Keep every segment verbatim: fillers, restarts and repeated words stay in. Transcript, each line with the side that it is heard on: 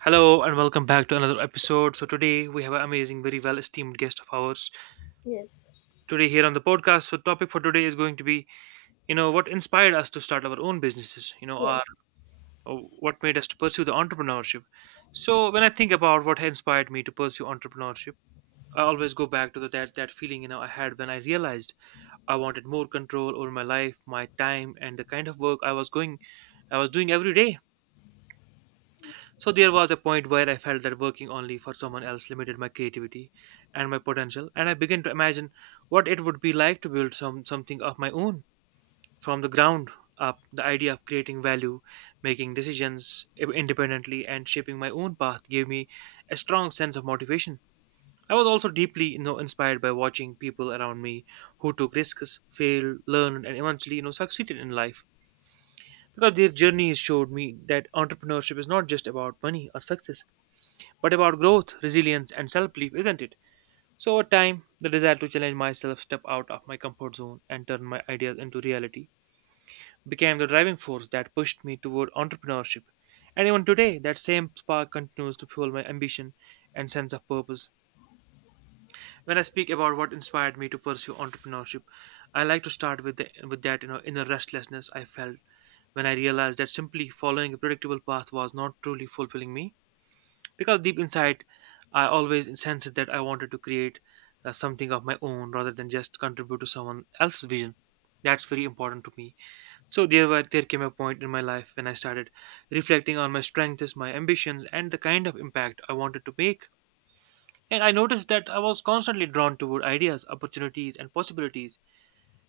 right: Hello and welcome back to another episode. So today we have an amazing, very well esteemed guest of ours
left: Yes.
right: today here on the podcast. So topic for today is going to be, you know, what inspired us to start our own businesses, you know, or,
left: Yes.
right: or what made us to pursue the entrepreneurship. So when I think about what inspired me to pursue entrepreneurship, I always go back to the, that that feeling you know I had when I realized I wanted more control over my life, my time, and the kind of work I was going, I was doing every day. So there was a point where I felt that working only for someone else limited my creativity and my potential, and I began to imagine what it would be like to build some something of my own from the ground up. The idea of creating value, making decisions independently, and shaping my own path gave me a strong sense of motivation. I was also deeply, you know, inspired by watching people around me who took risks, failed, learned, and eventually, you know, succeeded in life. Because their journeys showed me that entrepreneurship is not just about money or success but about growth, resilience, and self belief, isn't it? So, over time, the desire to challenge myself, step out of my comfort zone, and turn my ideas into reality became the driving force that pushed me toward entrepreneurship. And even today, that same spark continues to fuel my ambition and sense of purpose. When I speak about what inspired me to pursue entrepreneurship, I like to start with, the, with that you know, inner restlessness I felt when I realized that simply following a predictable path was not truly fulfilling me. Because deep inside I always sensed that I wanted to create uh, something of my own rather than just contribute to someone else's vision. That's very important to me. So there were there came a point in my life when I started reflecting on my strengths, my ambitions, and the kind of impact I wanted to make. And I noticed that I was constantly drawn toward ideas, opportunities, and possibilities,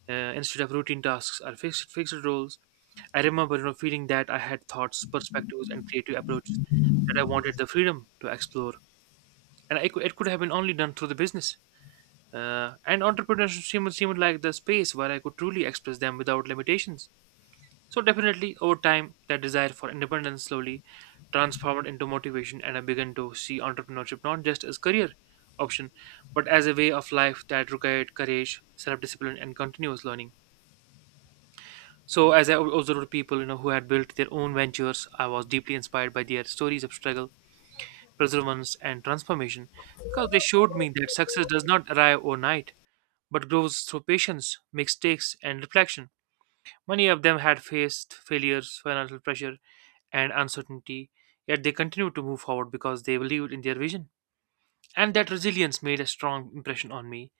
right: uh, instead of routine tasks or fixed fixed roles. I remember you know feeling that I had thoughts, perspectives, and creative approaches that I wanted the freedom to explore, and I could, it could have been only done through the business. Uh, and entrepreneurship seemed, seemed like the space where I could truly express them without limitations. So definitely, over time, that desire for independence slowly transformed into motivation, and I began to see entrepreneurship not just as career option, but as a way of life that required courage, self-discipline, and continuous learning. So as I observed people, you know, who had built their own ventures, I was deeply inspired by their stories of struggle, perseverance, and transformation, because they showed me that success does not arrive overnight but grows through patience, mistakes, and reflection. Many of them had faced failures, financial pressure, and uncertainty, yet they continued to move forward because they believed in their vision. And that resilience made a strong impression on me.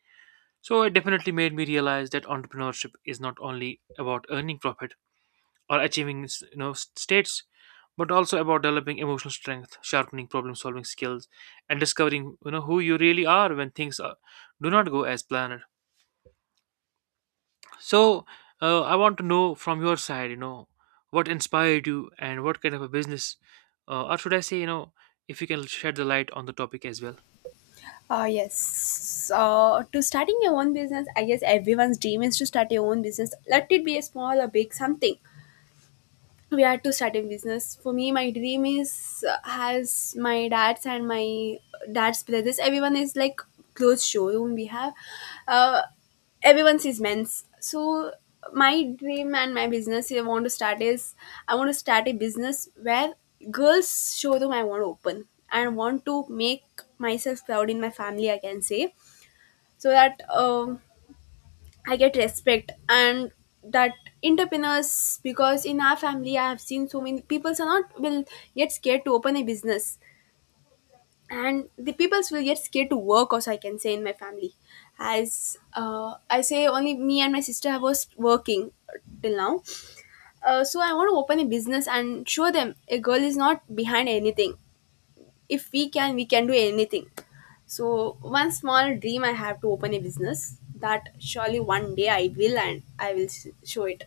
right: So it definitely made me realize that entrepreneurship is not only about earning profit or achieving you know states, but also about developing emotional strength, sharpening problem solving skills, and discovering you know who you really are when things are, do not go as planned. So uh, I want to know from your side, you know what inspired you and what kind of a business, uh, or should I say, you know if you can shed the light on the topic as well.
left: Uh, yes. Uh, to starting your own business, I guess everyone's dream is to start your own business. Let it be a small or big something. We had to start a business. For me, my dream is, uh, has my dad's and my dad's brothers, everyone is like closed showroom we have. uh, Everyone's is men's. So my dream and my business I want to start is, I want to start a business where girls showroom I want to open, and want to make myself proud in my family, I can say. So that, um, I get respect, and that entrepreneurs, because in our family I have seen so many people are not will get scared to open a business, and the peoples will get scared to work also, I can say in my family. As uh, I say, only me and my sister have was working till now. Uh, so I want to open a business and show them a girl is not behind anything. If we can, we can do anything. So one small dream I have to open a business, that surely one day I will, and I will s- show it.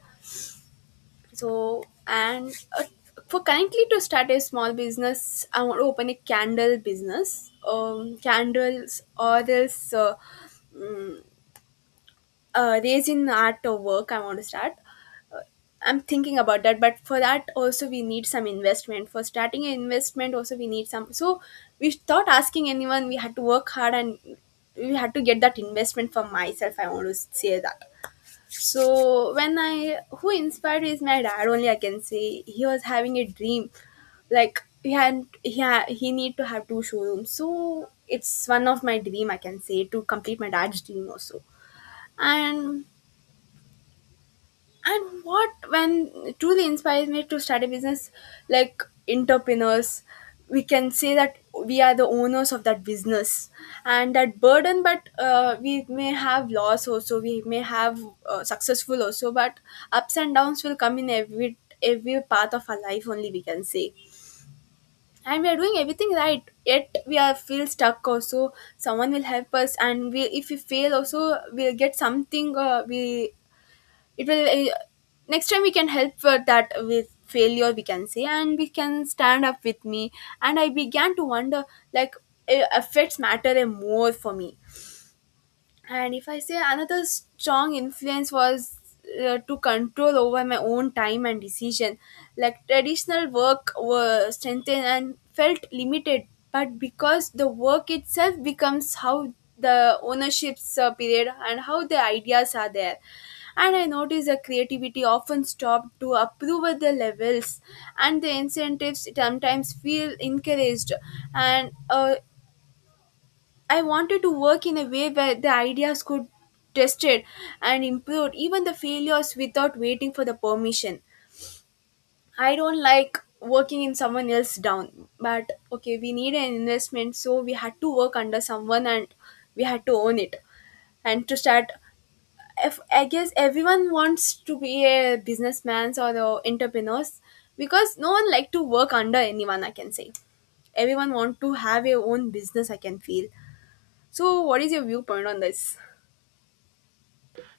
left: So and, uh, for currently to start a small business, I want to open a candle business, um candles, or else uh, uh, raisin art of work I want to start. I'm thinking about that, but for that also we need some investment. For starting an investment, also we need some. So we thought asking anyone, we had to work hard, and we had to get that investment for myself, I want to say that. So when I, who inspired me is my dad only, I can say. He was having a dream, like he had, he ha he need to have two showrooms. So it's one of my dream, I can say, to complete my dad's dream also. and and what when truly inspires me to start a business, like entrepreneurs, we can say that we are the owners of that business and that burden. But uh, we may have loss also, we may have uh, successful also. But ups and downs will come in every every part of our life only, we can say. And we are doing everything right, yet we are feel stuck also. Someone will help us, and we, if we fail also, we'll get something. Uh, we, it will, uh, next time we can help for that with failure, we can say, and we can stand up with me. And I began to wonder, like, uh, affects matter a more for me. And if I say, another strong influence was uh, to control over my own time and decision. Like traditional work were strengthened and felt limited, but because the work itself becomes how the ownership's uh, period and how the ideas are there. And I noticed the creativity often stopped to approve at the levels, and the incentives sometimes feel encouraged. And uh, I wanted to work in a way where the ideas could tested and improved, even the failures, without waiting for the permission. I don't like working in someone else down, but okay, we need an investment, so we had to work under someone, and we had to own it. And to start, if, I guess everyone wants to be a businessman or the entrepreneurs, because no one like to work under anyone, I can say. Everyone want to have a own business, I can feel. So, what is your viewpoint on this?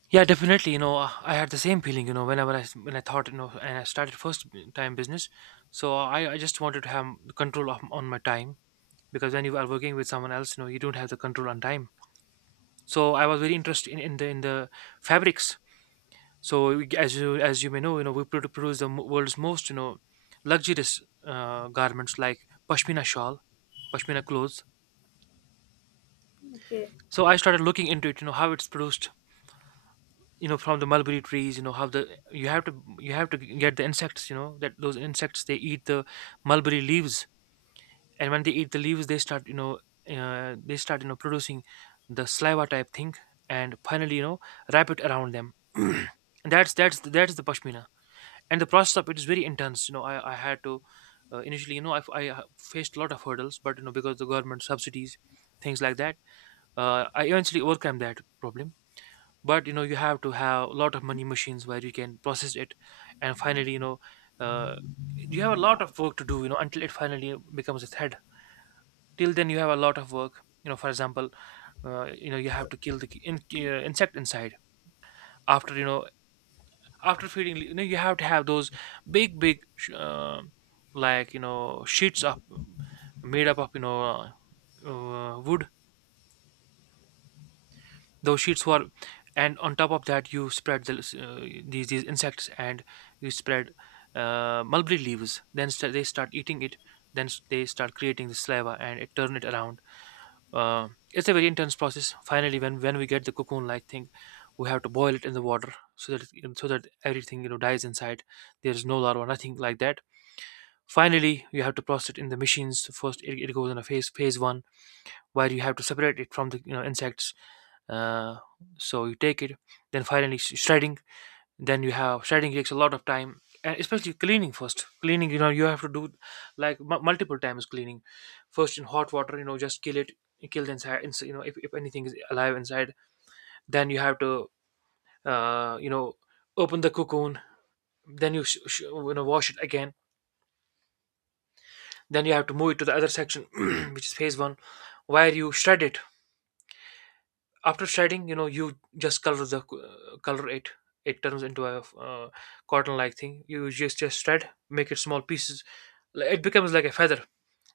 right: Yeah, definitely, you know uh, I had the same feeling, you know whenever i s- when I thought, you know and I started first b- time business. so i, I just wanted to have the control of, on my time, because when you are working with someone else, you know you don't have the control on time. So I was very interested in, in the in the fabrics. So we- as you as you may know, you know we produ- produce the mo- world's most, you know luxurious uh, garments like pashmina shawl, pashmina clothes.
left: Okay.
right: So I started looking into it, you know how it's produced, you know from the mulberry trees. You know how the, you have to you have to get the insects, you know that those insects, they eat the mulberry leaves. And when they eat the leaves, they start you know uh, they start, you know producing the saliva type thing, and finally, you know wrap it around them and that's that's that's the pashmina. And the process of it is very intense, you know i, I had to, uh, initially, you know I, I uh, faced a lot of hurdles, but you know because the government subsidies, things like that, uh, I eventually overcame that problem. But you know you have to have a lot of money, machines where you can process it. And finally, you know uh, you have a lot of work to do, you know until it finally becomes a thread. Till then, you have a lot of work, you know for example, uh, you know you have to kill the ki- in, uh, insect inside. After, you know after feeding, you know you have to have those big big sh- uh, like, you know sheets of, made up of, you know uh, uh, wood. Those sheets were, and on top of that, you spread the, uh, these these insects and you spread uh, mulberry leaves, then st- they start eating it. Then s- they start creating the saliva, and it turn it around. uh, it's a very intense process. Finally, when when we get the cocoon like thing, we have to boil it in the water, so that it- so that everything, you know dies inside. There's no larva, nothing like that. Finally, you have to process it in the machines. First it, it goes in a phase phase one, where you have to separate it from the, you know insects. uh, so you take it, then finally sh- shredding. Then you have shredding, takes a lot of time, and especially cleaning, first cleaning, you know you have to do like m- multiple times cleaning. First in hot water, you know just kill it, kill the inside ins- you know if, if anything is alive inside. Then you have to, uh, you know open the cocoon, then you, sh- sh- you know wash it again. Then you have to move it to the other section which is phase one, where you shred it. After shredding, you know you just color the co- uh, color it. It turns into a, uh, cotton like thing. You just just shred, make it small pieces. Like, it becomes like a feather.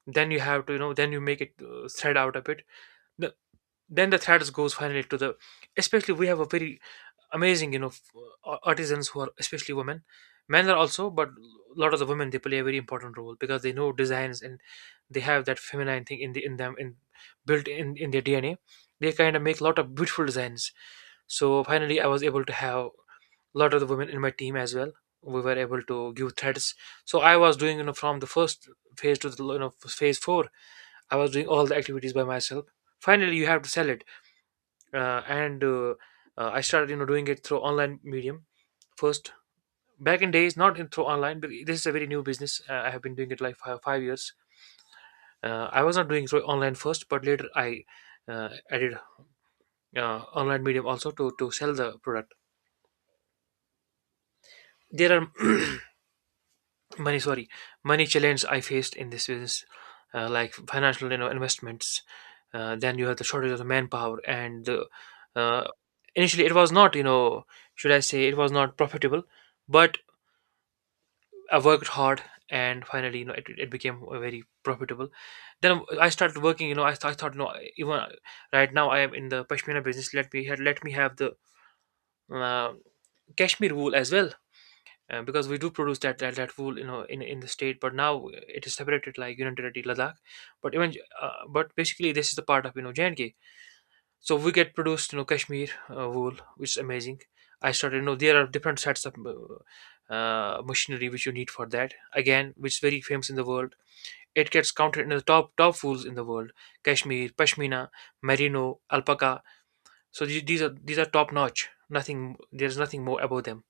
right: Then you have to, you know then you make it uh, thread out a bit, the, then the threads goes finally to the, especially we have a very amazing, you know f- uh, artisans who are especially women. Men are also, but a lot of the women, they play a very important role because they know designs, and they have that feminine thing in the in them, in built in in their DNA. They kind of make a lot of beautiful designs. So finally I was able to have a lot of the women in my team as well. We were able to give threads. So I was doing, you know from the first phase to the, you know phase four. I was doing all the activities by myself. Finally you have to sell it. Uh, and uh, uh, I started, you know doing it through online medium first. Back in days, not in, through online, but this is a very new business. uh, I have been doing it like five, five years. uh, I was not doing through online first, but later I, uh, added uh, online medium also to to sell the product. There are money sorry money challenges I faced in this business. Uh, like financial, you know investments. Uh, then you have the shortage of the manpower, and the, uh, initially it was not, you know should I say, it was not profitable. But I worked hard, and finally, you know it, it became very profitable. Then I started working, you know i, th- I thought, no, even right now I am in the pashmina business. Let me ha- let me have the uh, kashmir wool as well. Uh, because we do produce that that, that wool, you know in in the state, but now it is separated, like, you know ladakh. But even, uh, but basically this is the part of, you know J and K. so we get produced you know Kashmir uh, wool, which is amazing. I started, you know there are different sets of uh, uh, machinery which you need for that, again, which is very famous in the world. It gets counted in the top top wools in the world: Kashmir pashmina, merino, alpaca. So the- these are these are top notch. Nothing. There's nothing more above them.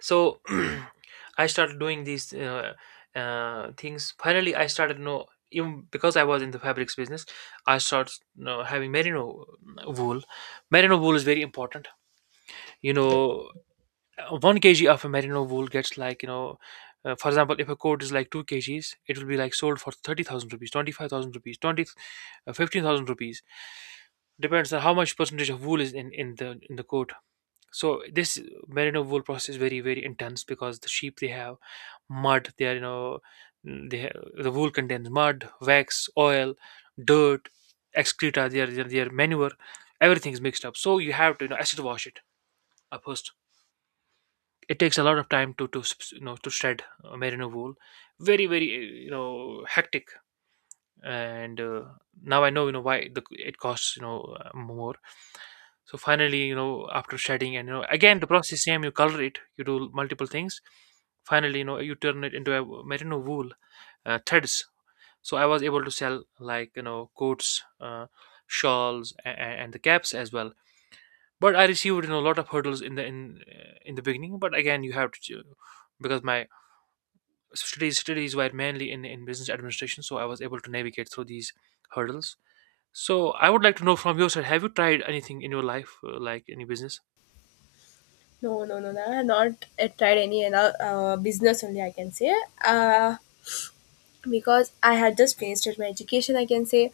right: So I started doing these uh, uh, things. Finally, I started, you know even because I was in the fabrics business, I started, you know, having merino uh, wool. Merino wool is very important, you know. Uh, one kg of a merino wool gets, like, you know uh, for example, if a coat is like two kgs, it will be like sold for thirty thousand rupees, twenty-five thousand rupees, twenty, uh, fifteen thousand rupees. Depends on how much percentage of wool is in in the in the coat. So this merino wool process is very, very intense because the sheep, they have mud, they are, you know mm, they have, the wool contains mud, wax, oil, dirt, excreta, their their, their manure. Everything is mixed up, so you have to, you know acid wash it up first. It takes a lot of time to to s- s- you know to shred uh, merino wool. Very, very uh, you know hectic. And uh, now I know, you know why the it costs, you know uh, more. So finally, you know, after shedding, and, you know again the process same. You color it, you do multiple things. Finally, you know, you turn it into a merino wool uh, threads. So I was able to sell, like, you know coats, uh, shawls, and, and the caps as well. But I received, you know a lot of hurdles in the in uh, in the beginning. But again, you have to ch- because my studies studies were mainly in in business administration, so I was able to navigate through these hurdles. So I would like to know from your side, have you tried anything in your life, uh, like any business?
left: No, no, no, no. I have not uh, tried any other uh, business only, I can say. Uh, because I had just finished my education, I can say.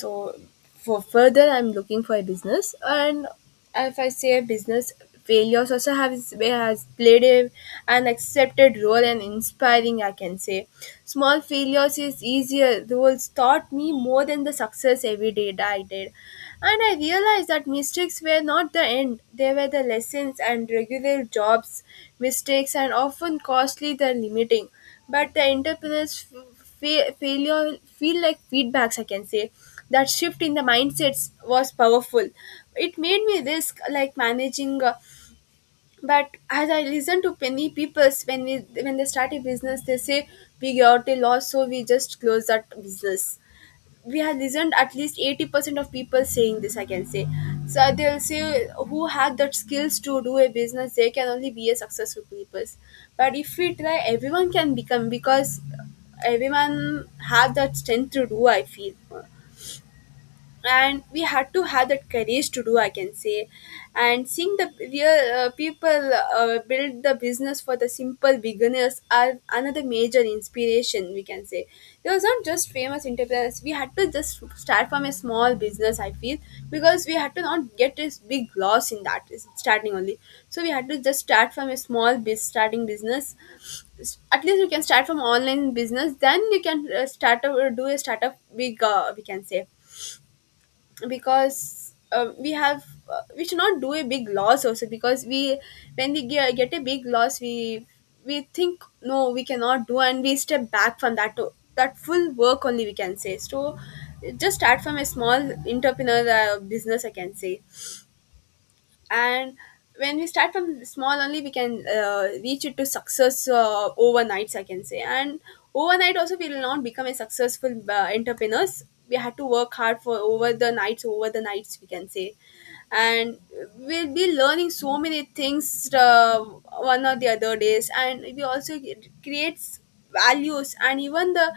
left: So for further, I'm looking for a business. And if I say a business, failures also has, has played a, an accepted role and inspiring, I can say. Small failures is easier roles, taught me more than the success every day that I did. And I realized that mistakes were not the end, they were the lessons. And regular jobs mistakes and often costly than limiting, but the entrepreneurs, f- fa- failure feel like feedbacks, I can say. That shift in the mindsets was powerful. It made me risk like managing. Uh, but as I listen to many peoples, when we when they start a business, they say we got a loss so we just close that business. We have listened at least eighty percent of people saying this, I can say. So they'll say, who have that skills to do a business, they can only be a successful people. But if we try, everyone can become, because everyone have that strength to do, I feel. And we had to have that courage to do, I can say. And seeing the real uh, people uh, build the business for the simple beginners are another major inspiration, we can say. There was not just famous entrepreneurs, we had to just start from a small business, I feel. Because we had to not get this big loss in that is starting only. So we had to just start from a small biz starting business. At least you can start from online business, then you can uh, start up or do a startup big, uh, we can say. Because uh, we have, uh, we should not do a big loss also. Because we, when we ge- get a big loss, we we think no we cannot do, and we step back from that to, that full work only, we can say. So just start from a small entrepreneur uh, business, I can say. And when we start from small only, we can uh, reach it to success uh, overnights, I can say. And overnight also we will not become a successful uh, entrepreneurs. We had to work hard for over the nights, over the nights, we can say. And we'll be learning so many things, uh, one or the other days. And we also creates values, and even the,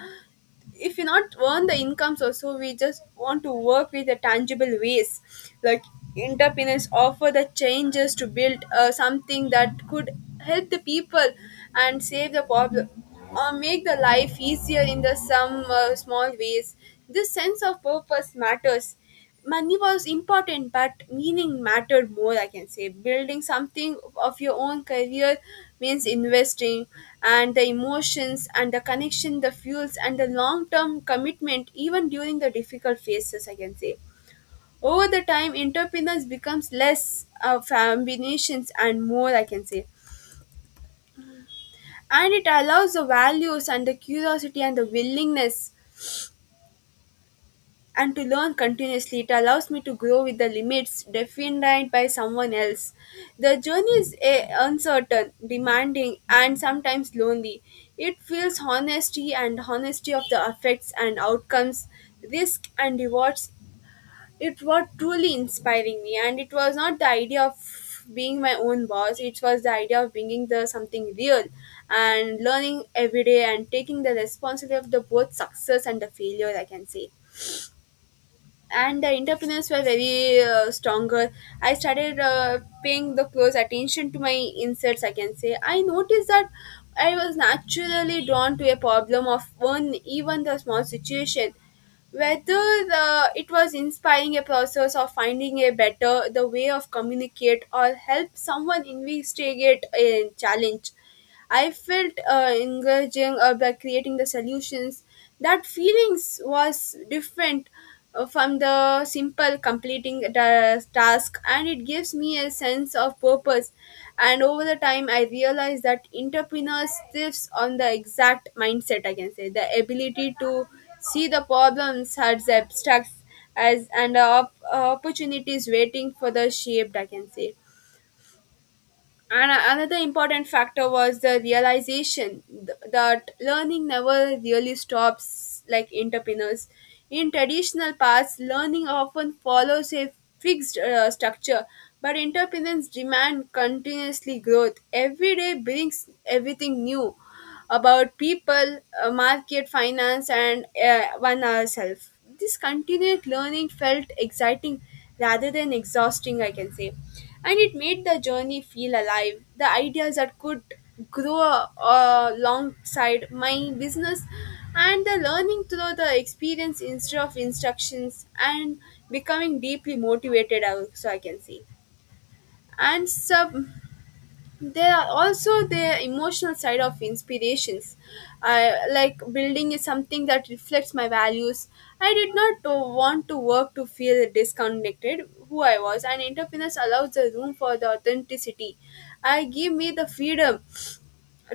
left: if you not earn the incomes also, we just want to work with the tangible ways. Like entrepreneurs offer the changes to build uh, something that could help the people and save the problem or make the life easier in the some uh, small ways. This sense of purpose matters. Money was important, but meaning mattered more, I can say. Building something of your own career means investing, and the emotions and the connection, the fuels and the long term commitment even during the difficult phases, I can say. Over the time entrepreneurs becomes less uh, combinations and more, I can say. And it allows the values and the curiosity and the willingness, and to learn continuously. It allows me to grow with the limits defined by someone else. The journey is eh, uncertain, demanding, and sometimes lonely. It feels honesty and honesty of the effects and outcomes, risk and rewards. It was truly inspiring me, and it was not the idea of being my own boss. It was the idea of bringing the something real and learning every day and taking the responsibility of the both success and the failure, I can say. And the entrepreneurs were very uh, stronger. I started uh, paying the close attention to my inserts, I can say. I noticed that I was naturally drawn to a problem of one, even the small situation. Whether the, it was inspiring a process of finding a better the way of communicate or help someone investigate a challenge, I felt uh, engaging uh, by creating the solutions. That feelings was different uh, from the simple completing the task, and it gives me a sense of purpose. And over the time I realized that entrepreneurs thrives on the exact mindset, I can say. The ability to see the problems as abstracts as, and uh, op- uh, opportunities waiting for the shaped, I can say. And a- another important factor was the realization th- that learning never really stops like entrepreneurs. In traditional paths, learning often follows a fixed uh, structure, but entrepreneurs demand continuously growth. Every day brings everything new about people, uh, market, finance, and uh, one ourselves. This continued learning felt exciting rather than exhausting, I can say, and it made the journey feel alive. The ideas that could grow uh, alongside my business and the learning through the experience instead of instructions and becoming deeply motivated also, I can say. And sub, there are also the emotional side of inspirations. I like building is something that reflects my values. I did not uh, want to work to feel disconnected who I was, and entrepreneurs allows the room for the authenticity. I give me the freedom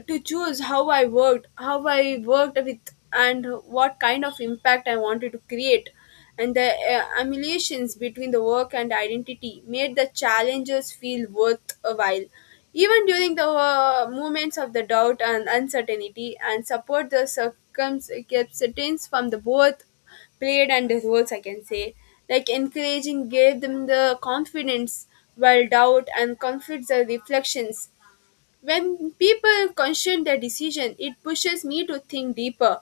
left: to choose how I worked, how I worked with, and what kind of impact I wanted to create. And the uh, emulations between the work and identity made the challenges feel worthwhile. Even during the uh, moments of the doubt and uncertainty, and support the circumstances from the both played and the roles, I can say. Like encouraging gave them the confidence while doubt and conflicts are reflections when people question their decision, it pushes me to think deeper,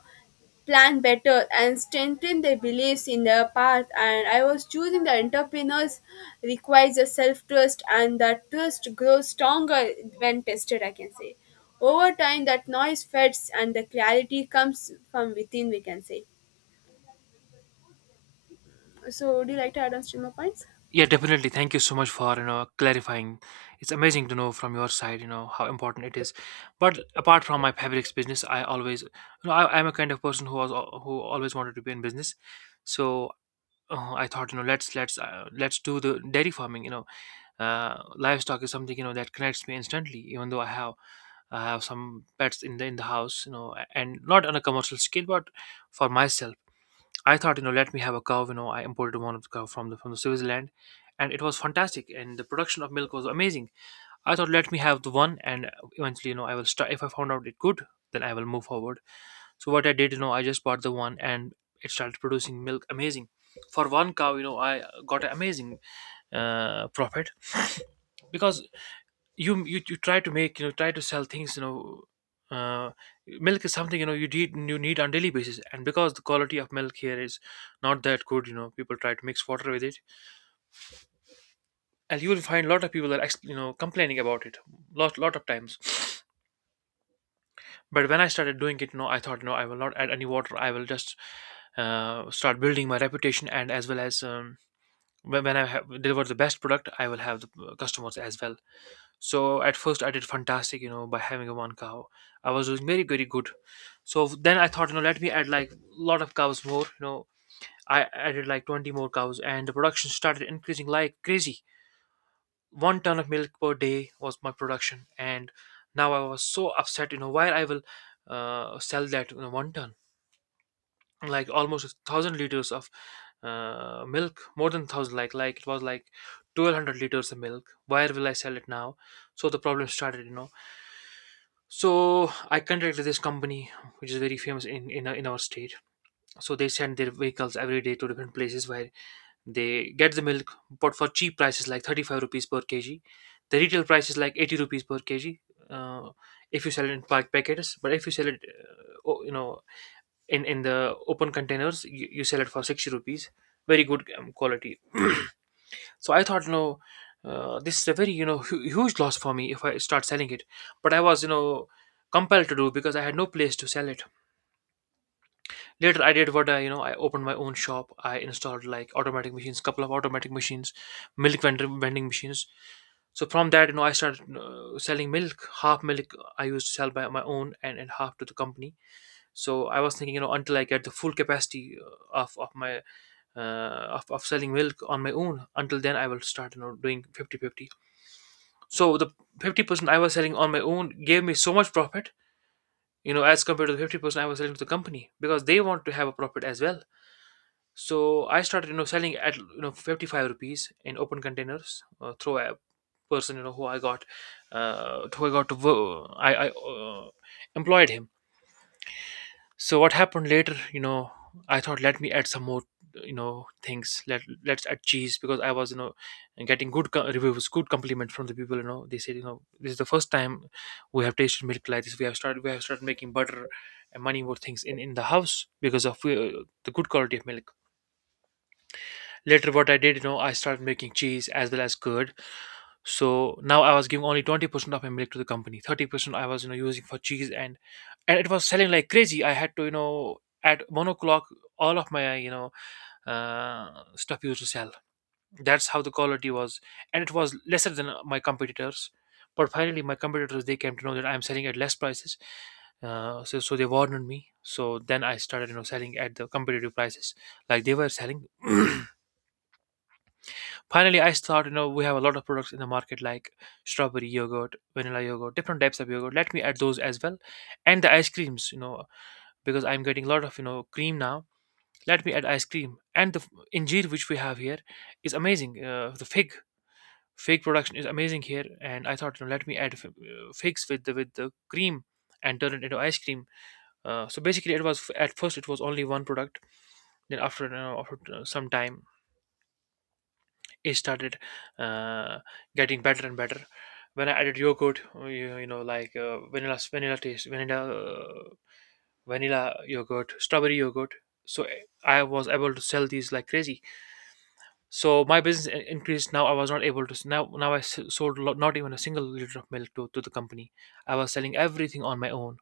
left: plan better, and strengthen their beliefs in their path. And I was choosing the entrepreneurs requires a self trust, and that trust grows stronger when tested. I can say, over time, that noise fades, and the clarity comes from within. We can say. So, would you like to add on some more points?
right: Yeah, definitely. Thank you so much for, you know, clarifying. It's amazing to know from your side, you know, how important it is. But apart from my fabrics business, I always, you know, I, I'm a kind of person who was al- who always wanted to be in business. So uh, I thought, you know, let's let's uh, let's do the dairy farming. You know, uh, livestock is something, you know that connects me instantly, even though I have I have some pets in the in the house, you know, a- and not on a commercial scale, but for myself. I thought, you know, let me have a cow. You know, I imported one of the cow from the from the Switzerland, and it was fantastic. And the production of milk was amazing. I thought, let me have the one, and eventually, you know, I will start. If I found out it good, then I will move forward. So what I did, you know, I just bought the one, and it started producing milk. Amazing. For one cow, you know, I got an amazing uh, profit, because you you you try to make, you know try to sell things, you know uh, milk is something, you know you need you need on daily basis. And because the quality of milk here is not that good, you know people try to mix water with it, and you will find a lot of people that ex- you know complaining about it, lot lot of times. But when I started doing it, no, I thought, no, I will not add any water. I will just uh, start building my reputation, and as well as, um, when, when I have deliver the best product, I will have the uh, customers as well. So at first I did fantastic, you know, by having a one cow. I was doing very, very good. So then I thought, you know, let me add like a lot of cows more. You know, I added like twenty more cows, and the production started increasing like crazy. One ton of milk per day was my production. And now I was so upset, you know, where I will uh, sell that, you know, one ton, like almost a thousand liters of uh, milk, more than thousand, like, like it was like twelve hundred liters of milk. Where will I sell it now? So the problem started, you know So I contacted this company, which is very famous in in, in our state. So they send their vehicles every day to different places where they get the milk, but for cheap prices, like thirty five rupees per kg. The retail price is like eighty rupees per kg. Uh, if you sell it in pack packets, but if you sell it, uh, o- you know, in in the open containers, you, you sell it for sixty rupees. Very good, um, quality. So I thought, you know, uh, this is a very, you know, hu- huge loss for me if I start selling it. But I was, you know, compelled to do because I had no place to sell it. Later, I did what I, you know, I opened my own shop. I installed like automatic machines, couple of automatic machines, milk vendor vending machines. So from that, you know, I started uh, selling milk. Half milk I used to sell by my own, and, and half to the company. So I was thinking, you know, until I get the full capacity uh, of of my uh, of, of selling milk on my own, until then I will start, you know, doing fifty fifty. So the fifty percent I was selling on my own gave me so much profit, you know, as compared to the fifty percent I was selling to the company, because they want to have a profit as well. So I started, you know, selling at, you know, fifty-five rupees, in open containers uh, through a person, you know, who I got, uh, who I got to, wo- I, I uh, employed him. So what happened later, you know I thought, let me add some more, you know things. Let let's add cheese, because I was, you know getting good co- reviews, good compliments from the people. You know they said, you know this is the first time we have tasted milk like this. We have started we have started making butter and many more things in in the house, because of uh, the good quality of milk. Later, what I did, you know I started making cheese as well as curd. So now I was giving only twenty percent of my milk to the company, thirty percent I was, you know using for cheese, and and it was selling like crazy. I had to, you know, at one o'clock, all of my, you know, uh, stuff used to sell. That's how the quality was, and it was lesser than uh, my competitors. But finally, my competitors, they came to know that I'm selling at less prices, uh, so so they warned me. So then I started, you know, selling at the competitive prices, like they were selling. Finally, I thought, you know, we have a lot of products in the market, like strawberry yogurt, vanilla yogurt, different types of yogurt. Let me add those as well, and the ice creams, you know, because I'm getting a lot of you know cream now. Let me add ice cream. And the f- injeer, which we have here, is amazing. Uh, the fig fig production is amazing here, and I thought, you know let me add f- uh, figs with the with the cream and turn it into ice cream. Uh, so basically, it was, at first, it was only one product. Then after, you know, after uh, some time, it started uh, getting better and better. When I added yogurt, uh, you, you know, like uh, vanilla vanilla taste, vanilla, uh, vanilla yogurt, strawberry yogurt. So eh, I was able to sell these like crazy. So my business in- increased. Now I was not able to, now now I s- sold lo- not even a single liter of milk to, to the company. I was selling everything on my own.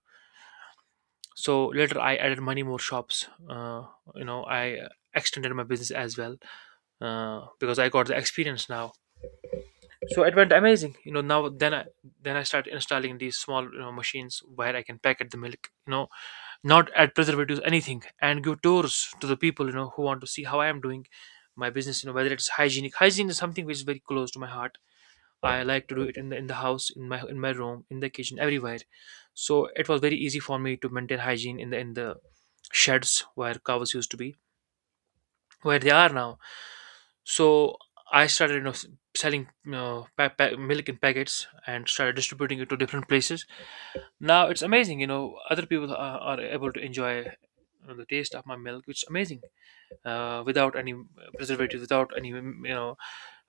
right: So later I added many more shops. Uh, you know I uh, extended my business as well, uh, because I got the experience now. So it went amazing, you know now. Then i then i start installing these small, you know machines where I can packet the milk, you know not add preservatives, anything, and give tours to the people, you know who want to see how I am doing my business, you know whether it's hygienic. Hygiene is something which is very close to my heart. I like to do it in the in the house, in my in my room, in the kitchen, everywhere. So it was very easy for me to maintain hygiene in the in the sheds where cows used to be, where they are now. So I started, you know, s- selling, you know, pa- pa- milk in packets, and started distributing it to different places. Now it's amazing, you know, other people are, are able to enjoy uh, the taste of my milk, which is amazing, uh, without any preservatives, without any, mm, you know,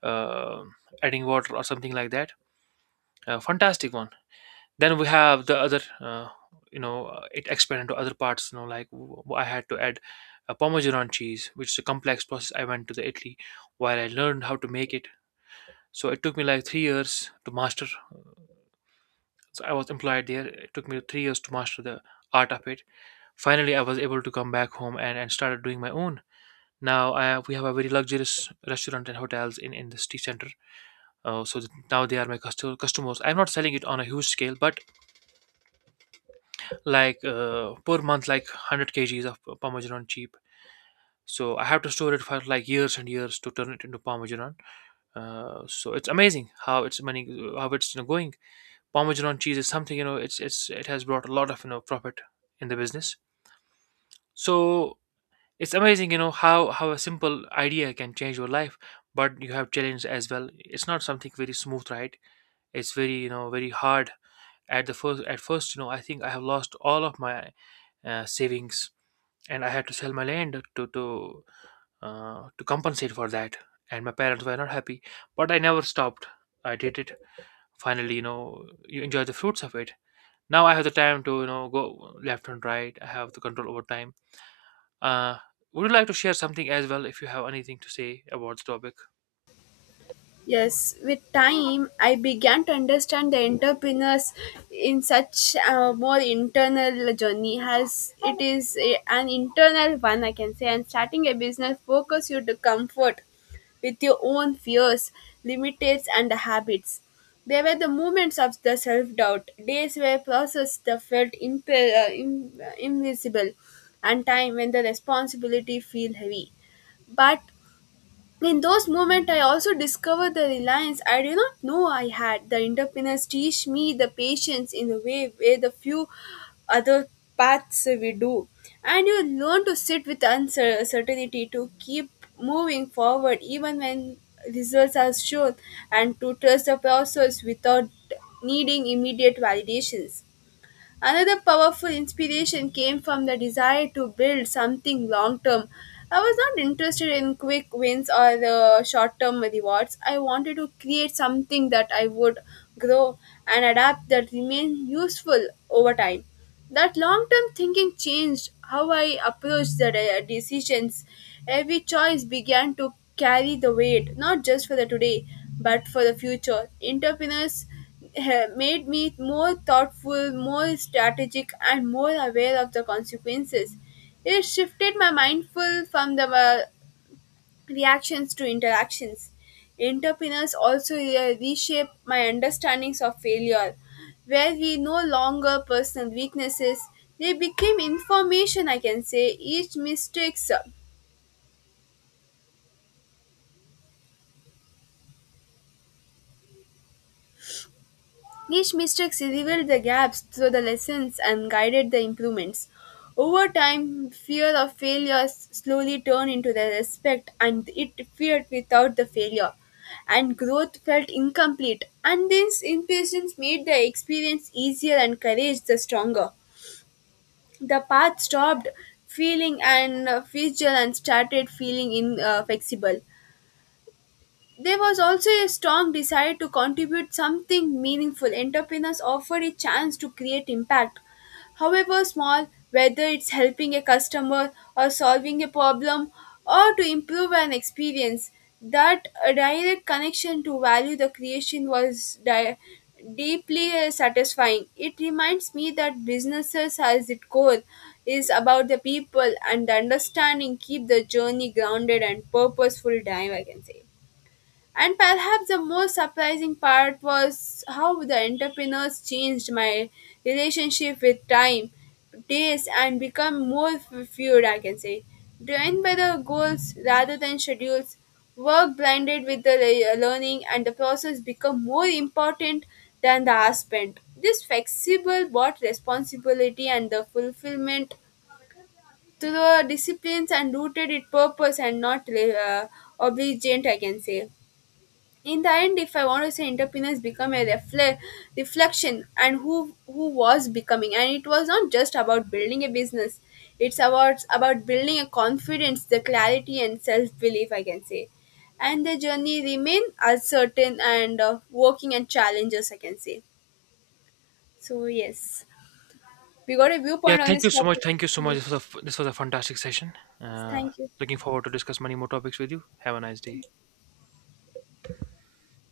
right: uh, adding water or something like that. A fantastic one. Then we have the other, uh, you know uh, it expanded to other parts, you know like, w- I had to add a parmesan cheese, which is a complex process. I went to the Italy, while I learned how to make it. So it took me like three years to master. So I was employed there. It took me three years to master the art of it. Finally, I was able to come back home, and, and started doing my own. Now I, we have a very luxurious restaurant and hotels in, in the city center. Uh, so that now they are my custo- customers. I'm not selling it on a huge scale, but like, uh, per month, like one hundred kgs of parmesan cheap. So I have to store it for like years and years to turn it into parmesan. Uh, so it's amazing how it's money, how it's, you know, going. Parmesan cheese is something, you know it's it's it has brought a lot of, you know profit in the business. So it's amazing, you know how how a simple idea can change your life. But you have challenges as well. It's not something very smooth, right? It's very, you know very hard. At the first at first, you know I think I have lost all of my uh, savings, and I had to sell my land to to uh, to compensate for that. And my parents were not happy, but I never stopped. I did it. Finally, you know, you enjoy the fruits of it. Now I have the time to, you know go left and right. I have the control over time. Uh, would you like to share something as well if you have anything to say about the topic?
left: Yes, with time, I began to understand the entrepreneurs in such a more internal journey as it is a, an internal one, I can say. And starting a business focus you to comfort with your own fears, limitations, and habits. There were the moments of the self doubt, days where process that felt imp- uh, im- uh, invisible, and time when the responsibility feel heavy. But in those moments, I also discovered the reliance I did not know I had. The entrepreneurs teach me the patience in a way where the few other paths we do. And you learn to sit with uncertainty to keep moving forward even when results are shown and to trust the process without needing immediate validations. Another powerful inspiration came from the desire to build something long term. I was not interested in quick wins or the short term rewards. I wanted to create something that I would grow and adapt that remained useful over time. That long term thinking changed how I approached the de- decisions. Every choice began to carry the weight, not just for the today, but for the future. Entrepreneurs eh, made me more thoughtful, more strategic, and more aware of the consequences. It shifted my mindful from the uh, reactions to interactions. Entrepreneurs also re- reshape my understandings of failure, where we no longer personal weaknesses. They became information, I can say. Each mistakes These mistakes revealed the gaps through the lessons and guided the improvements. Over time, fear of failure slowly turned into the respect and it feared without the failure. And growth felt incomplete, and this impatience made the experience easier and courage the stronger. The path stopped feeling and uh, fragile and started feeling in, uh, flexible. There was also a strong desire to contribute something meaningful. Entrepreneurs offered a chance to create impact, however small, whether it's helping a customer or solving a problem or to improve an experience. That uh, direct connection to value the creation was di- deeply uh, satisfying. It reminds me that businesses, as its core, is about the people and the understanding keep the journey grounded and purposeful. Time I can say. And perhaps the most surprising part was how the entrepreneurs changed my relationship with time, days, and become more f- fluid, I can say. Driven by the goals rather than schedules, work blended with the le- learning and the process become more important than the hour spent. This flexible brought responsibility and the fulfillment to the disciplines and rooted in purpose and not uh, obligation, I can say. In the end, if I want to say, entrepreneurs become a refle- reflection and who who was becoming, and it was not just about building a business. It's about about building a confidence, the clarity and self-belief, I can say. And the journey remain uncertain and uh, working and challenges, I can say. So yes, we got a
right: Yeah,
left: viewpoint on
right: thank
left: this
right: you so much.
left: topic.
right: Thank you so much.
left: Yes,
right: This was a f- this was a fantastic session. Uh,
left: thank you.
right: Looking forward to discuss many more topics with you. Have a nice day.